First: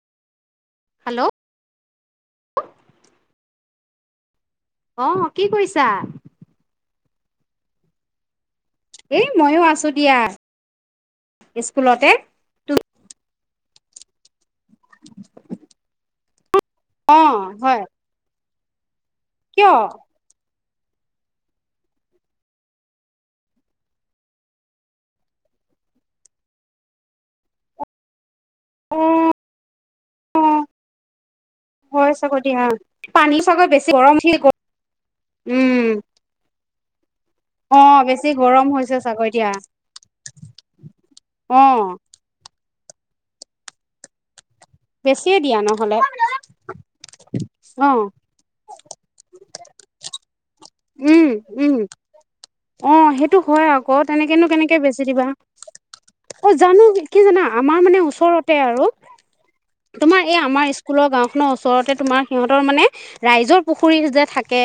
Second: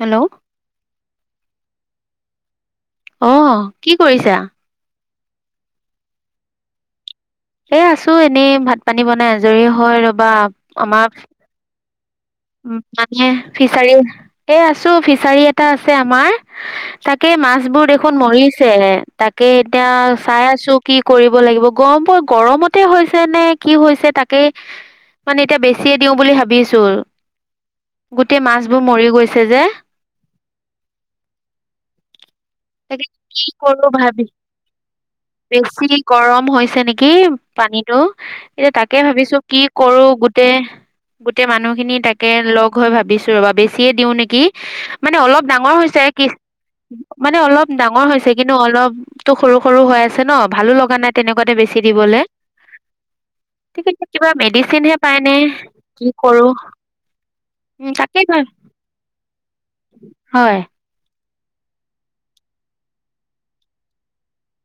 Hello hello আঁহ কি কৰিছা আঁহ কি কৰিছা? এ আছো এনেই ভাত ভাত পানী এই বনাই মইয়ো জৰি আছো হৈ দিয়া ৰবা আমাৰ স্কুলতে উম মানে ফিচাৰী এ আছো ফিচাৰী এটা আছে আমাৰ অ তাকে মাছ হয় বোৰ দেখোন মৰি ছে তাকে কিয়? এতিয়া চাই আছো কি কৰিব লাগিব গৰম গৰমতে হৈছে নে কি হৈছে তাকেই মানে এতিয়া বেছিয়ে দিওঁ বুলি ভাবিছো গোট গোটেই মাছবোৰ অ মৰি গৈছে যে হয় চাগৈ দিয়া পানী কি চাগৈ বেছি কৰো গৰম ভাবি উঠি গ'ল। উম বেছি গৰম হৈছে নেকি কি অ পানীতো বেছি গৰম এতিয়া তাকে হৈছে চাগৈ ভাবিছো দিয়া কি কৰো গোটেই গোটেই অ মানুহ খিনি তাকে লগ হৈ ভাবিছো ৰবা বেছিয়ে দিওঁ নেকি মানে বেছিয়ে অলপ দিয়া ডাঙৰ নহ'লে হৈছে কি মানে অলপ অ ডাঙৰ হৈছে কিন্তু অলপ তো সৰু সৰু হৈ আছে ন ভালো লগা নাই উম তেনেকুৱাতে উম বেছি দিবলৈ অ সেইটো হয় িক আকৌ এ কিবা তেনেকেনো কেনেকে মেডিচিনহে বেছি দিবা পাইনে কি কৰো অ জানো কি জানা আমাৰ উম মানে তাকে কয় ওচৰতে আৰু তোমাৰ এই হয় আমাৰ স্কুলত গাওখনৰ ওচৰতে তোমাৰ সিহঁতৰ মানে ৰাইজৰ পুখুৰী যে থাকে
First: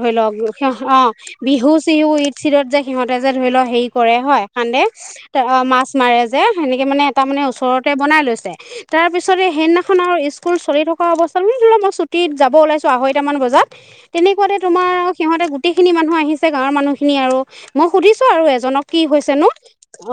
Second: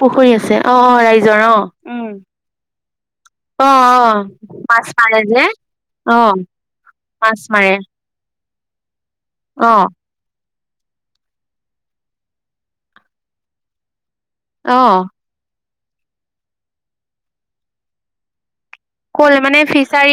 ধৰি লওক আছে সি অ ৰাইজৰ অ বিহু উম চিহু ইঈদ চিদত যে সিহঁতে যে ধৰি লওক অ হেৰি অ কৰে হয় কান্দে মাছ মাৰে যে মাছ অ মাৰে যে সেনেকে মানে এটা মাছ মানে মাৰে ওচৰতে বনাই লৈছে তাৰ পিছতে অ সেইদিনাখন আৰু স্কুল চলি থকা অৱস্থাত ধ মই ছুটত যাব ওলাইছো আঢৈট মান বজাত তেনে অ তোমাৰ সিহতে গোটেইখিনি মানুহ আহিছে গাঁৱৰ মানুহখিনি আৰু মই সুধিছো আৰু এজনক কি হৈছে কল নো মানে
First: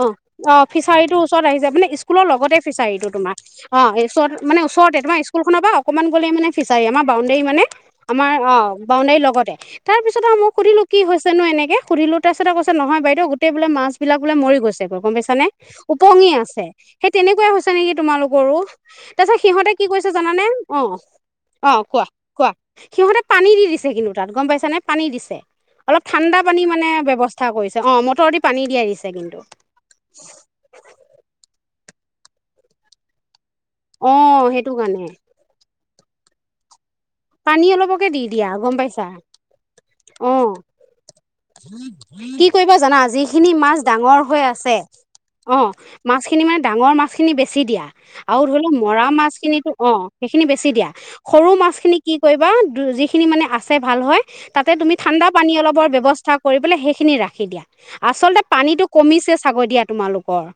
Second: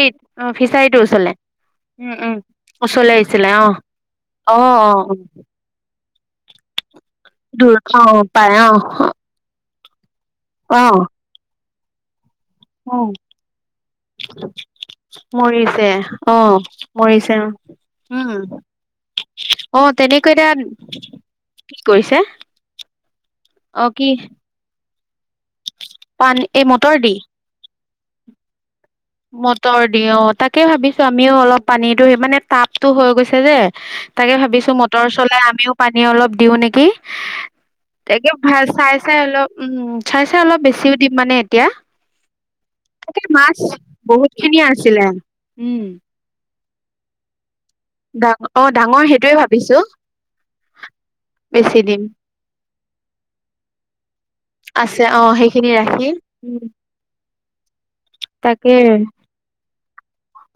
অ অ ফিচাৰীটোৰ ফিচাৰি ৰ ওচৰলে ওচৰত আহি য মানে উম স্কুলৰ উম লগতে ফিচাৰী টো ওচৰলে তোমাৰ আহিছিলে অ চৰত অ মানে ওচৰতে অ তোমাৰ স্কুল খনৰ পৰা অকনমান মানে ফিচাৰ আমাক ডী মানে দূৰ অ আমাৰ অ পায় বাউডৰ লগত তাৰ পিছত। তাৰ পিছত আৰু মোক অ সুধিলো কি হৈছে নো এনেকে। পুৰিলুত। তাৰপাছতে কৈছে অ নহয় বাইদেউ গোটেই বোলে মাছ বিলাক বোলে মৰি গৈছে গম পাইছা নে মৰিছে উপঙি অ আছে সেই মৰিছে তেনেকুৱা হৈছে নেকি উম তোমালোকৰো তাৰ পিছত সিহঁতে অ কি কৈছে তেনেকৈ জানানে এতিয়া অ কি অ কোৱা কৰিছে কোৱা সিহঁতে পানী দি অ দিছে কি কিন্তু। পাইছা নে পানী দিছে। অলপ ঠাণ্ডা পানী এই মানে মটৰ দি ব্যৱস্থা কৰিছে। অ মটৰ দি পানী দি আহিছে। মটৰ দি অ তাকে ভাবিছো আমিও অলপ। পানীতো সি মানে পাপটো হৈ গৈছে যে। অ তাকে ভাবিছো সেইটো কাৰণে মটৰ চলাই আমিও। পানী অলপ দিওঁ নেকি পানী অলপকে দি তাকে দিয়া ভাল গম চাই পাইছা চাই অলপ উম চাই অ চাই অলপ বেছিও দিম মানে এতিয়া কি কৰিবা জানা তাকে যিখিনি মাছ। ডাঙৰ বহুত হৈ খিনিয়ে আছে আছিলে অ উম মাছখিনি ইমান। ডাঙৰ মাছ খিনি বেছি। বেছি দিয়া ডাঙ আৰু ধৰি অ লও ডাঙৰ মৰা সেইটোৱে মাছখিনিকো ভাবিছো অ সেইখিনি বেছি দিয়া সৰু বেছি মাছখিনি। দিম কি কৰিবা যিখিনি মানে আছে ভাল হয়। তাতে তুমি আছে অ ঠাণ্ডা পানী সেইখিনি অলপৰ ৰাখি ব্যৱস্থা কৰি উম বলে সেইখিনি ৰাখ। সেই দিয়া। আচলতে তাকে পানীতটো কমিছে ছাব দিয়াত।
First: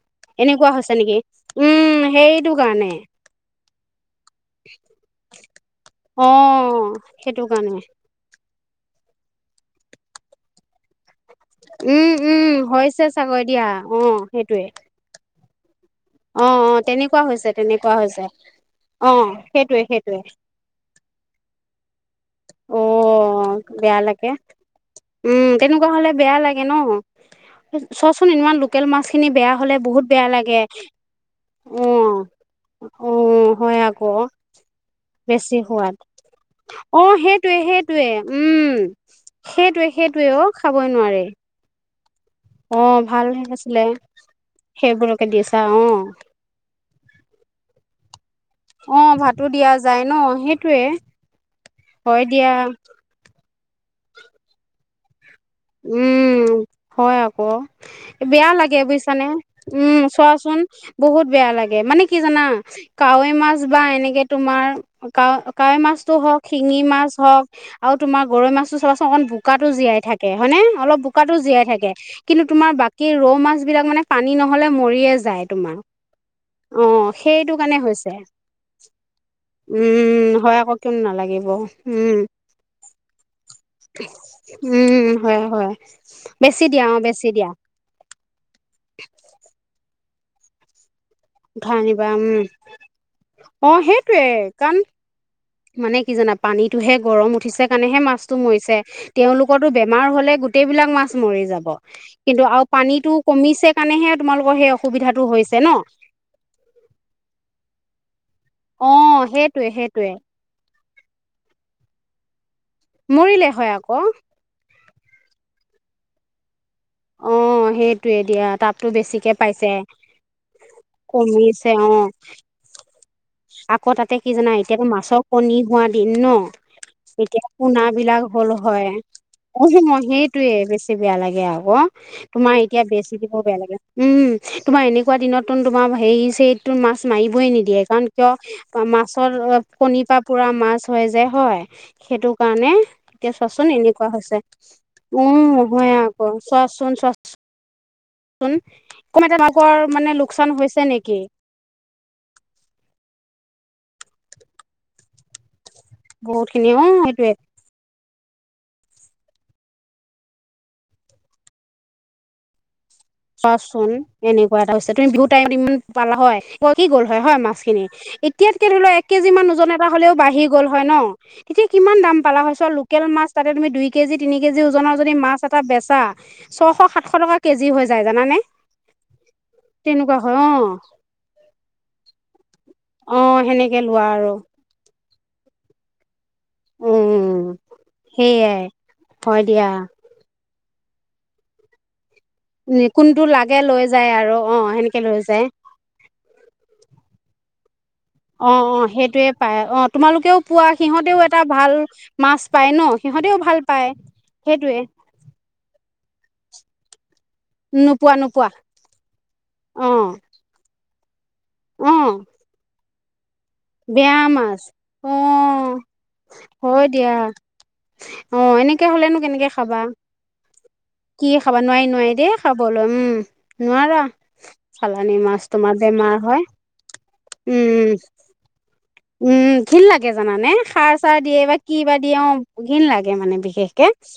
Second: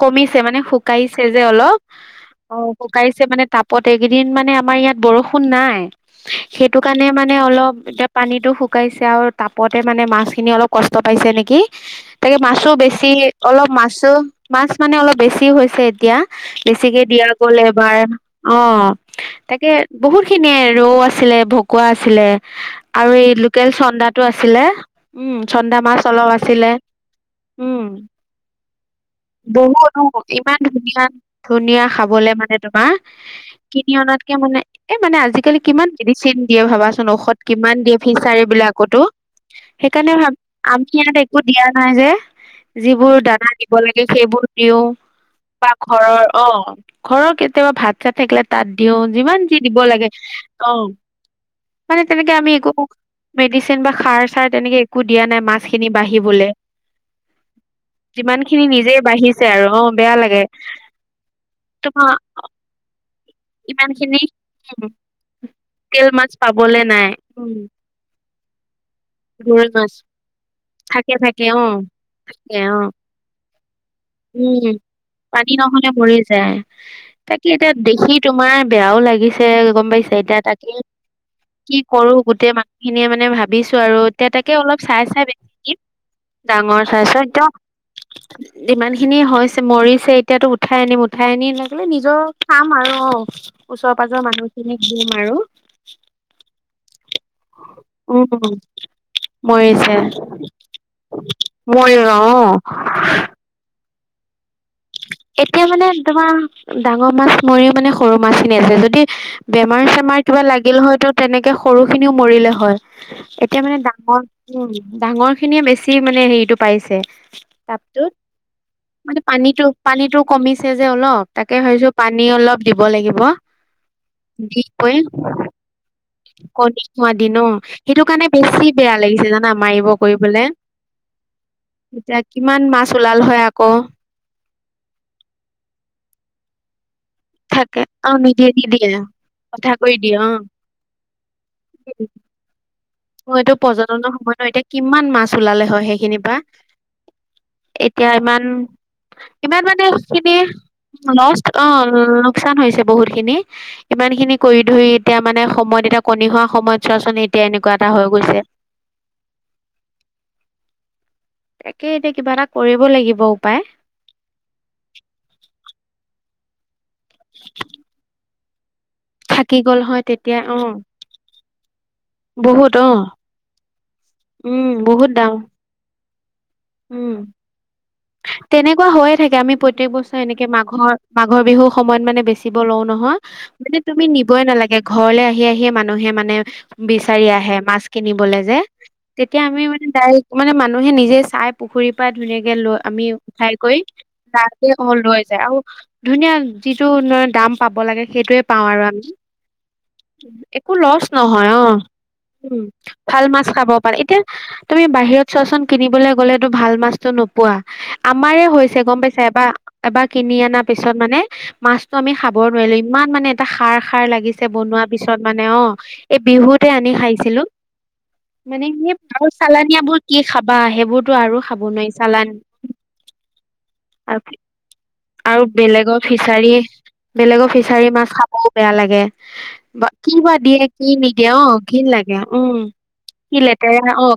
কমিছে মানে, শুকাইছে যে অলপ, উম সেইটো অ কাৰণে শুকাইছে মানে। তাপতে। এইকেইদিন মানে আমাৰ ইয়াত বৰষুণ নাই। অ সেইটো কাৰণে মানে সেইটো অলপ কাৰণে এতিয়া পানীটো। শুকাইছে আৰু তাপতে মানে মাছখিনি অলপ কষ্ট পাইছে নেকি। কি উম তাকে উম মাছো হৈছে বেছি চাগৈ দিয়া অলপ অ মাছো। সেইটোৱে মাছ মানে অলপ বে বেছি হৈছে। এতিয়া, অ অ বেছিকে তেনেকুৱা দিয়া হৈছে গ'ল তেনেকুৱা এবাৰ, হৈছে অ অ তাকে সেইটোৱে সেইটোৱে বহুত খিনিয়ে ৰৌ আছিলে ভকুৱা আছিলে। অ আৰু এই লোকেল বেয়া চন্দাটো লাগে আছিলে। উম চন্দা তেনেকুৱা মাছ হলে অলপ বেয়া লাগে আছিলে ন উম। চোৱাচোন ইমান লোকেল মাছ খিনি বেয়া হলে বহুত অ বেয়া ইমান লাগে ধুনীয়া অ ধুনীয়া খাবলে মানে তোমাৰ। অ হয় কিনি আকৌ অনাতকে মানে, এ মানে বেছি আজিকালি কিমান সোৱাদ মেডিচিন দিয়ে অ ভাবাচোন। ঔষধ সেইটোৱে কিমান দিয়ে সেইটোৱে ফিচাৰী উম বিলাকতো সেইটোৱে সেইকাৰণে সেইটোৱে ভাব অ আমি খাবই ইয়াত নোৱাৰি একো দিয়া। [unintelligible] যে অ যিবোৰ ভাল দানা দিব আছিলে লে সেইবোৰ দিওঁ। সেইবোৰকে দিছা বা অ ঘৰৰ অ ঘৰৰ কেতিয়াবা ভাত চাত [unintelligible] তাত অ দিওঁ যিমান ভাতো যি দিয়া দিব যায় লাগে ন অ। সেইটোৱে মানে হয় তেনেকে আমি দিয়া একো। মেডিচিন বা খাৰ চাৰ তেনেকে একো দিয়া নাই মাছ খিনি বাঢ়িবলে উম হয় আক যিমান বেয়া খিনি লাগে। নিজে বুইছানে বাঢ়িছে আৰু অ উম বেয়া লাগে চোৱাচোন বহুত বেয়া লাগে। মানে তোমাৰ কি জানা কাৱৈ মাছ বা ইমান খিনি এনেকে তোমাৰ কাৱৈ কাৱৈ লোকেল মাছটো মাছ হওক শিঙি পাবলে নাই মাছ হওক উম আৰু তোমাৰ গৰৈ মাছটো চোৱাচোন অকন বোকাতো গৰৈ মাছ জীয়াই থাকে। হয়নে? অলপ থাকে বোকাতো অ জীয়াই থাকে কিন্তু থাকে তোমাৰ অ বাকী ৰৌ মাছ। বিলাক মানে পানী উম নহলে মৰিয়ে যায় পানী তোমাৰ নহলে মৰি যায়। অ তাকে সেইটো এতিয়া কাৰণে দেখি হৈছে তোমাৰ বেয়াও লাগিছে গম পাইছে, উম এতিয়া হয় তাকে আকৌ কিয় নালাগিব কি কৰো উম গোটেই মানুহখিনিয়ে মানে ভাবিছো আৰু এতিয়া তাকে অলপ চাই উম চাই। হয় বেছি হয় বেছি ডাঙৰ দিয়া অ চাইছ বেছি দিয়া। একদম ইমান খিনি হৈছে মোৰ। ছে এতিয়াতো উঠাই আনিম উ উঠাই আনি লাগিলে আনিবা নিজৰ উম খাম আৰু অ অ ওচৰ সেইটোৱে পাজৰ মানুহ কাৰণ খিনিক দিম আৰু। মানে কি জানা পানীটোহে গৰম উঠিছে কাৰণেহে উম মাছটো মৰিছে তেওঁলোকৰতো মৰিছে বেমাৰ হলে গোটেইবিলাক মাছ মৰি যাব মৰিব কিন্তু অ আৰু পানীতো কমিছে সেইকাৰণেহে তোমালোকৰ সেই অসুবিধাটো হৈছে এতিয়া ন মানে তোমাৰ ডাঙৰ মাছ মৰিও মানে সৰু মাছখিনি আছে অ যদি সেইটোৱে বেমাৰ সেইটোৱে চেমাৰ কিবা লাগিল হয়তো তেনেকে সৰু খিনিও মৰিলে হয় মৰিলে এতিয়া হয় মানে আকৌ ডাঙৰ উ ডাঙৰ খিনিয়ে বেছি মানে হেৰিটো পাইছে অ তাপটোত সেইটোৱে দিয়া তাপতো মানে বেছিকে পানীতো পাইছে পানীটো কমিছে যে অলপ তাকে কমিছে ভাবিছো অ পানী অলপ দিব লাগিব আকৌ তাতে কি জানা দি এতিয়াতো কৈ মাছৰ কণী হোৱা দিন ন কণী হোৱা দিন অ এতিয়া সেইটো পোনাবিলাক কাৰণে হ'ল বেছি হয় বেয়া লাগিছে জানা মাৰিব কৰিবলে সেইটোৱে বেছি বেয়া লাগে আকৌ এতিয়া তোমাৰ কিমান এতিয়া মাছ বেছি ওলাল দিবও হয় বেয়া আকৌ লাগে উম তোমাৰ এনেকোৱা দিনত তোন তোমাৰ হেৰি ছেৰি তো মাছ মাৰিবই থাকে নিদিয়ে কাৰণ অ কিয় নিদিয়ে নিদিয়ে মাছৰ কথা কৈ কণী দিয়ে পা অ পোৰা মাছ হয় যে হয় সেইটো কাৰণে এতিয়া ম এইটো চোৱাচোন এনেকুৱা পৰ্যটনৰ হৈছে সময় ন এতিয়া কিমান মাছ ওলালে হয় সেইখিনিৰ পৰা চচ শন চচ এতিয়া ইমান ইমান মানে খিনি লোকচান হৈছে নেকি লষ্ট অ লোকচান হৈছে বহুতখিনি ইমান খিনি কৰি-ধৰি, এতিয়া মানে সময় দি এতিয়া কণী হোৱা বহুত খিনি সময়ত অ চোৱাচোন, সেইটোয়ে এতিয়া এনেক হৈ গৈছে। তাকে এতিয়া কিবা এটা কৰি চোৱাচোন, এনেকুৱা এটা হৈছে তুমি বিহুৰ টাইমত ইমান পালা হয়। কৈ কি গ'ল হয়, হয় মাছখিনি এত এনেকে ধৰি লোৱা এক কেজিমান থাকি ওজন গ'ল এটা হয় হ'লেও তেতিয়া বাঢ়ি অ গ'ল হয় ন। তেতিয়া কিমান দাম পালা হয়, চোৱা বহুত অ লোকেল মাছ তাতে তুমি দুই কেজি, তিনি কেজি উম ওজনৰ বহুত যদি দাম মাছ এটা বেছা ছশ-সাতশ টকা কেজি হৈছে তেনেকোৱা হৈয়ে থাকে। আমি প্ৰত্যেক বছৰে তেনেকুৱা হয় এনেকে অ মাঘৰ-মাঘৰ বিহুৰ সময়ত মানে বেছি ব লওঁ নহয়, অ মানে সেনেকে লোৱা তুমি আৰু নিবই নালাগে ঘৰলে আহি-আহিয়ে মানুহে মানে বিচাৰি উম আহে মাছ কিনিবলৈ যে সেইয়াই হয় তেতিয়া আমি দিয়া মানে ডাইৰেক্ট মানে মানুহে নিজে চাই পুখুৰী পাই ধুনীয়াকে লৈ আমি কোনটো উঠাই লাগে কৰি লৈ যায় আৰু তাতে অ সেনেকে লৈ যায় আৰু ধুনীয়া যি টু নয় দাম পাব লাগে। সেইটোৱে অ', পাওঁ আৰু অ' আমি সেইটোয়ে পায়। অত একো লচ নহয় অ', মাছ উম, পায় ন ভাল সিহঁতেও মাছ খাব পায় পাৰে। এতিয়া সেইটোৱে তুমি বাহিৰত চোৱাচোন কিনিবলৈ গ পালেটো ভাল মাছটো নপ পোৱা নোপোৱা আমাৰে নোপোৱা হৈছে গম পাইছা। অ এবাৰ-এবাৰ কিনি আনা পিছত মানে অ মাছতো আমি খাব নোৱাৰিল‌ও, ইম ইমান মানে এটা ক্ষাৰ-ক্ষাৰ বেয়া লাগিছে। মাছ বনোৱা অ পিছত মানে অ', এ বিহুতে হয় আনি দিয়া খাইছিলোঁ অ মানে এনেকে সেই হলেনো [unintelligible] কেনেকে খাবা চালানীয়াবোৰ কি খাব বা সেইবোৰতো কি আৰু খাবা খাব নোৱাৰি। চালান দেই খাবলৈ উম নোৱাৰা আৰু কি চালানী মাছ আৰু তোমাৰ বেলেগৰ বেমাৰ হয় ফিছাৰি-বেলেগৰ উম ফিছাৰিৰ উম মাছ খাবও বেয়া লাগে। উম ঘিণ বা, লাগে কি বা জানানে দিয়ে কি সাৰ চাৰ নিদিয়ে। দিয়ে বা অ', কি ঘীণ বা দিয়ে লাগে অ উম। ঘিণ লাগে মানে কি বিশেষকে লেতেৰা অ',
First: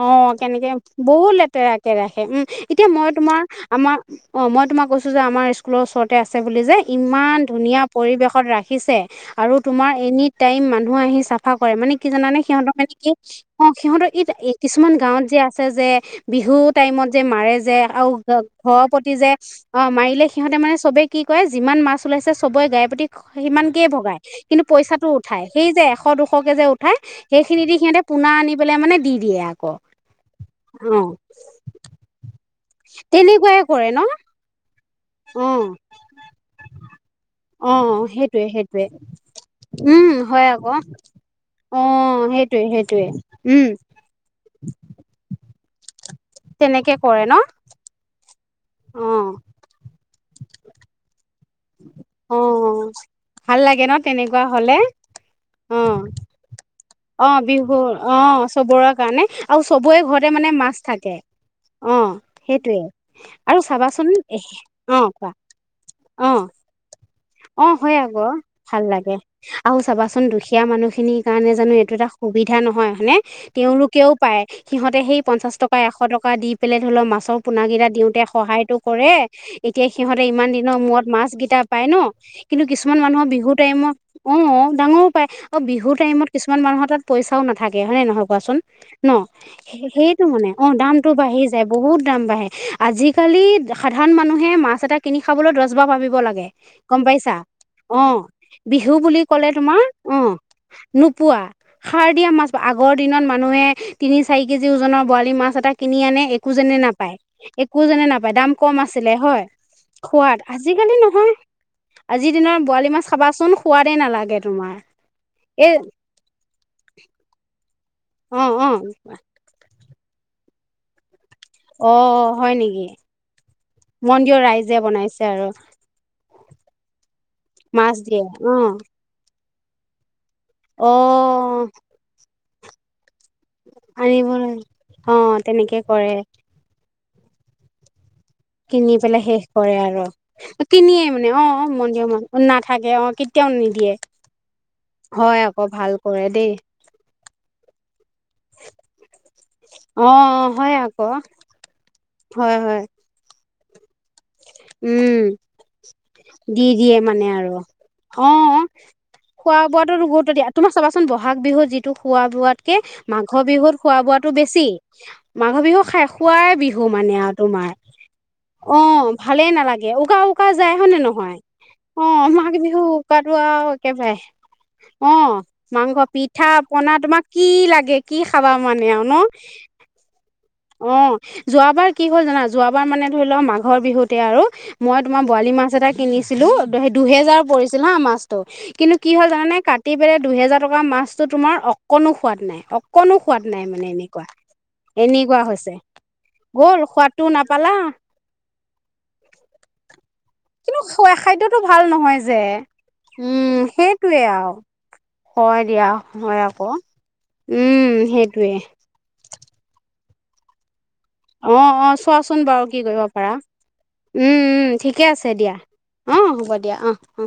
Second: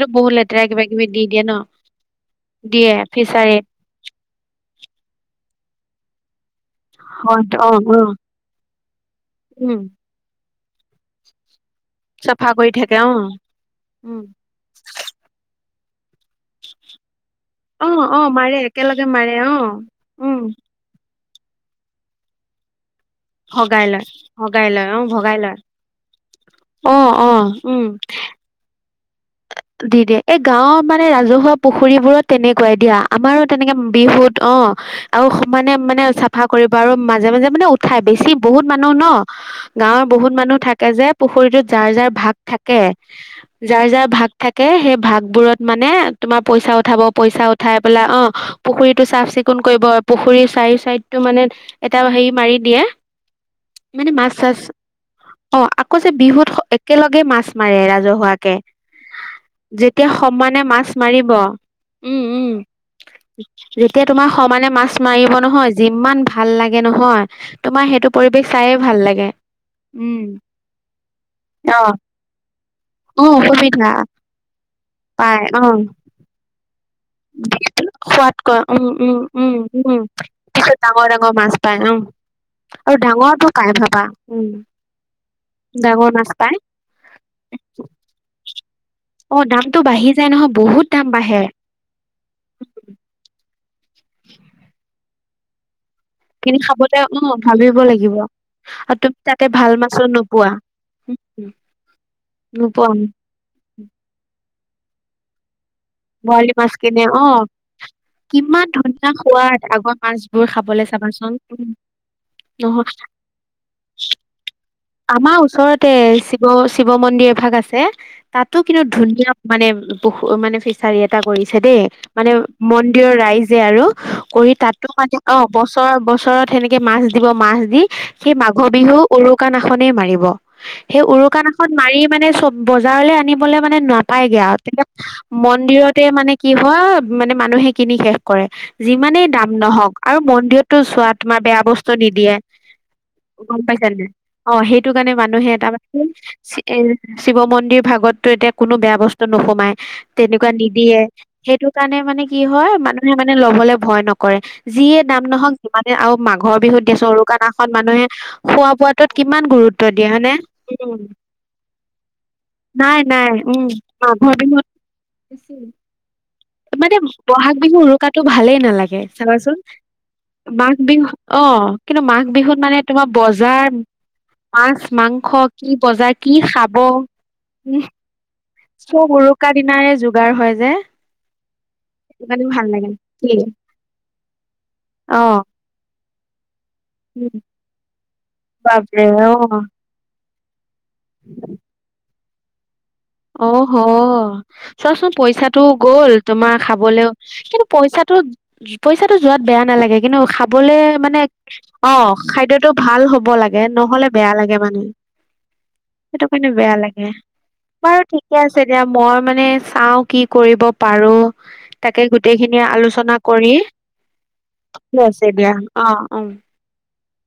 অ বহুত লেতেৰা কেনেকে কিবাকিবি বহুত লেতেৰাকে ৰাখে, উম। এতিয়া মই ফিচাৰীত তোমাৰ-আমাৰ অ', মই তোমাক কৈছো যে আমাৰ স্কুলৰ ওচৰত আছে বুলি যে, ইমান হদ অ ধুনীয়া অ পৰিৱেশত ৰাখিছে আৰু উম তোমাৰ এনি টাইম মানুহ আহি চাফা কৰে মানে কি জানে চাফা কৰি সিহঁতৰ মানে থাকে কি অ অ সিহঁতৰ উম ই কিছুমান গাঁৱত যে আ যে বিহু টাইমত যে মাৰে যে অ আৰু অ মাৰে ঘৰৰ একেলগে প্ৰতি যে মাৰে অ মাৰিলে উম সিহঁতে মানে চবে কি কয় যিমান মাছ ওলাইছে চবে গাই পতি সিমানকেই লয় ভগাই কিন্তু লয় অ পইচাটো ভগাই উঠাই লয় সেই যে এশ দুশকে যে অ উঠাই অ সেইখিনি দি উম সিহতে পোনা আনি পেলাই মানে দি দিয়ে আকৌ। গাঁওৰ অ মানে ৰাজহুৱা পুখুৰীবোৰত তেনেকুৱাই দিয়া আমাৰো তেনেকুৱাই তেনেকে কৰে ন বিহুত অ আৰু অ সমানে মানে চাফা কৰিব বাৰু মাজে মাজে মানে অ উঠাই বেছি সেইটোয়ে বহুত সেইটোয়ে মানুহ ন গাঁৱৰ উম বহুত হয় মানুহ আকৌ থাকে যে পুখুৰীতত অ যাৰ যাৰ ভাগ সেইটোয়ে থাকে সেইটোয়ে উম যাৰ যাৰ ভাগ কে সেই ভাগবোৰ মানে তোমাৰ পইচা তেনেকে উঠাব কৰে ন পইচা উঠাই পেলাই অ অ পুখুৰীটোাফ চিকুণ কৰিব পুখুৰী চাৰি চাইড তটো মানে এটা হেৰি অ মাৰি দিয়ে ভাল লাগে ন মানে মাছ তেনেকুৱা চাছ হলে অ আকৌ যে বিহুত একেলগে অ মাছ বিহু মাৰে অ ৰাজহুৱাকে। চবৰে কাৰণে আৰু চবৰে যেতিয়া ঘৰতে মানে সমানে মাছ থাকে মাৰিব অ উম-উম সেইটোয়ে আৰু যেতিয়া চাবাচোন তোমাৰ এ সমানে মাছ অ কোৱা মাৰিব নহয় যিমান অ ভাল লাগে নহয়। অ', তোমাৰ হয় সেইটো আকৌ পৰিৱেশ চায়ে ভাল লাগে অ', উম চাবাচোন দুখীয়া মানুহ খিনিৰ কাৰণে জানো অ এইটো এটা সুবিধা নহয় মানে অ তেওঁ। অসুবিধা সৰুকেও পায়। সিহঁতে সেই পাই পঞ্চাশ অ টকা, এশ টকা দি পেলাই ধৰি লওক মাছৰ পোনাকেইটা দিওঁতে সোৱাদ ক সহায়তটো উম কৰে উম উম এতিয়া উম সিহঁতে ইমান পিছত দিনৰ মূৰত ডাঙৰ মাছ ডাঙৰ কেইটা পায় ন উম কিন্তু আৰু কিছুমান মানুহৰ ডাঙৰটো বিহুৰ পাই টাইমত ভাবা উম অ', ডাঙৰো পায় অ বিহু ডাঙৰ টাইমত মাছ পাই কিছুমান মানুহৰ তাত পইচাও নাথাকে হয়নে নহয় কোৱাচোন। ন অ দামটো বাঢ়ি সেইটো যায় মানে নহয় অ', বহুত দাম দামতটো বাঢ়ে বাঢ়ি যায় বহুত দাম বাঢ়ে আজিকালি সাধাৰণ মানুহে মাছ এটা কিনি খাবলৈ দছবাৰ পাবিব কিনি খাবলে গম অ পাইছা ভাবিব লাগিব অ', বিহু আৰু তুমি বুলি তাতে ক'লে ভাল তোমাৰ মাছো অ', নোপোৱা নোপোৱা উম, সাৰ দিয়া মাছ নোপোৱা আগৰ দিনত মানুহে তিনি চাৰি কেজি ওজনৰ বৰালি মাছ এটা কিনি আনে বৰালি মাছ একোজনে কিনে নাপায় অ একো যেনে নাপায় দাম কিমান কম ধুনীয়া আছিলে হয় সোৱাদ আগৰ খোৱাদ মাছবোৰ খাবলে আজিকালি নহয়। চাবাচোন আজিৰ দিনৰ বৰালি নহয় মাছ খাবাচোন সোৱাদেই নালাগে তোমাৰ আমাৰ এই ওচৰতে শিৱ-শিৱ মন্দিৰ এভাগ আছে। অ', তাতো অ', কিন্তু ধুনীয়া মানে বহু মানে ফিছ চাৰিয়েট চিন্তা কৰিছে দেই অ', মানে হয় নেকি মন্দিৰৰ ৰাইজে আৰু মন দিয় কৰি ৰাইজে তাতো মানে বনাইছে অ আৰু বছৰ-বছৰত হেনেকে মাছ দিব মাছ দি দিয়ে সেই মাঘ অ', বিহু উৰু দোকান এখনেই মাৰিব। সেই অ', উৰুকানাখন মাৰি মানে চব বজাৰলৈ আনিম বলে মানে নাপায়গে আনিবলৈ আৰু তেতিয়া অ', তেনেকে মন্দিৰতে কৰে মানে কি হয়। অ, মানে মানুহে কিনি শে কৰে কিনি পেলাই যিমানেই শেষ দাম কৰে নহওক আৰু মন্দিৰতটো কিনিয়ে চোৱা মানে তোমাৰ অ বেয়া বস্তু মন্দিৰৰ ম নিদিয়ে নাথাকে অ কেতিয়াও গম নিদিয়ে পাইছোনে অ' সেইটো কাৰণে হয় মানুহে আকৌ এটা ভাল কৰে দেই এ শিৱ মন্দিৰ ভাগততো এতিয়া কোনো বেয়া বস্তু নোসোমাই। অ তেনেকুৱা হয় নিদিয়ে আকৌ সেইটো কাৰণে মানে কি হয় মানুহে মানে ল'বলে। ভয় নক কৰে যিয়ে দাম উম নহওক যিমানে আৰু মাঘৰ দি বিহুত দিয়ে দিয়া মানে আৰু উৰুকানাখন মানুহে অ খোৱা বোৱাটোত কিমান খোৱা গুৰুত্ব বোৱাতো দিয়ে হয়নে দিয়া তোমাৰ উ চাবাচোন বহাগ বিহুত যিটো খোৱা বোৱাতকে নাই-নাই উ মাঘৰ বিহুত। মাঘ বিহু শেষ মানে ব'হাগ বিহু উৰুকাটো ভালেই অ নালাগে। ভালেই চাবাচোন নালাগে উকা উকা যায় মাঘ হয়নে বিহু নহয় অ' কিন্তু অ' মাঘ বিহুত মানে বিহু তোমাৰ উৰুকাটো আৰু বজাৰ একেবাৰে মাছ, অ মাংস, কি মাংস, বজাৰ, কি খাব পিঠা-পনা তোমাক কি উম, লাগে কি খাবা মানে আৰু চব ন উৰুকা দিনাৰে যোগাৰ হয় যে অ যোৱাবাৰ কি সেইটো হ'ল জানা কাৰণে ভাল যোৱাবাৰ লাগে। মানে ধৰি কি ল মাঘৰ বিহুত তেতিয়া আৰু মই তোমাৰ অ', বৰালি মাছ এটা ভু ভু কিনিছিলো উম, দুহেজাৰ পৰিছিল হা মাছ ত ইহ কিন্তু বাপৰে কি হল জানানে অ', কাটি পেলাই দুইহেজাৰ টকা মাছটো তোমাৰ অকনো সু সোৱাদ নাই অক অহ অ' চোৱাচোন এনেকুৱা পইচাটোও হৈছে গ'ল তোমাৰ গ'ল খাবলৈও সোৱাদটো কিন্তু নাপালা পইচাটো পইচা টকা যোৱাত বেয়া নালাগে কিন্তু খাবলে কিন্তু মানে খাদ্যটো ভাল অ নহয় যে খাদ্যটো ভাল হ'ব উম লাগে নহ'লে সেইটোৱে বেয়া আৰু লাগে মানে হয় দিয়া সেইটো হয় কাৰণে আকৌ বেয়া লাগে। উম বাৰু ঠিকে সেইটোৱে আছে দিয়া মই মানে চাও। কি কৰিব? পাৰো অ অ তাকে চোৱাচোন গোটেইখিনি বাৰু কি কৰিব আলোচনা পাৰা কৰি উম উম ঠিকে গৈ আছে দিয়া অ অ। হ'ব দিয়া অ অ।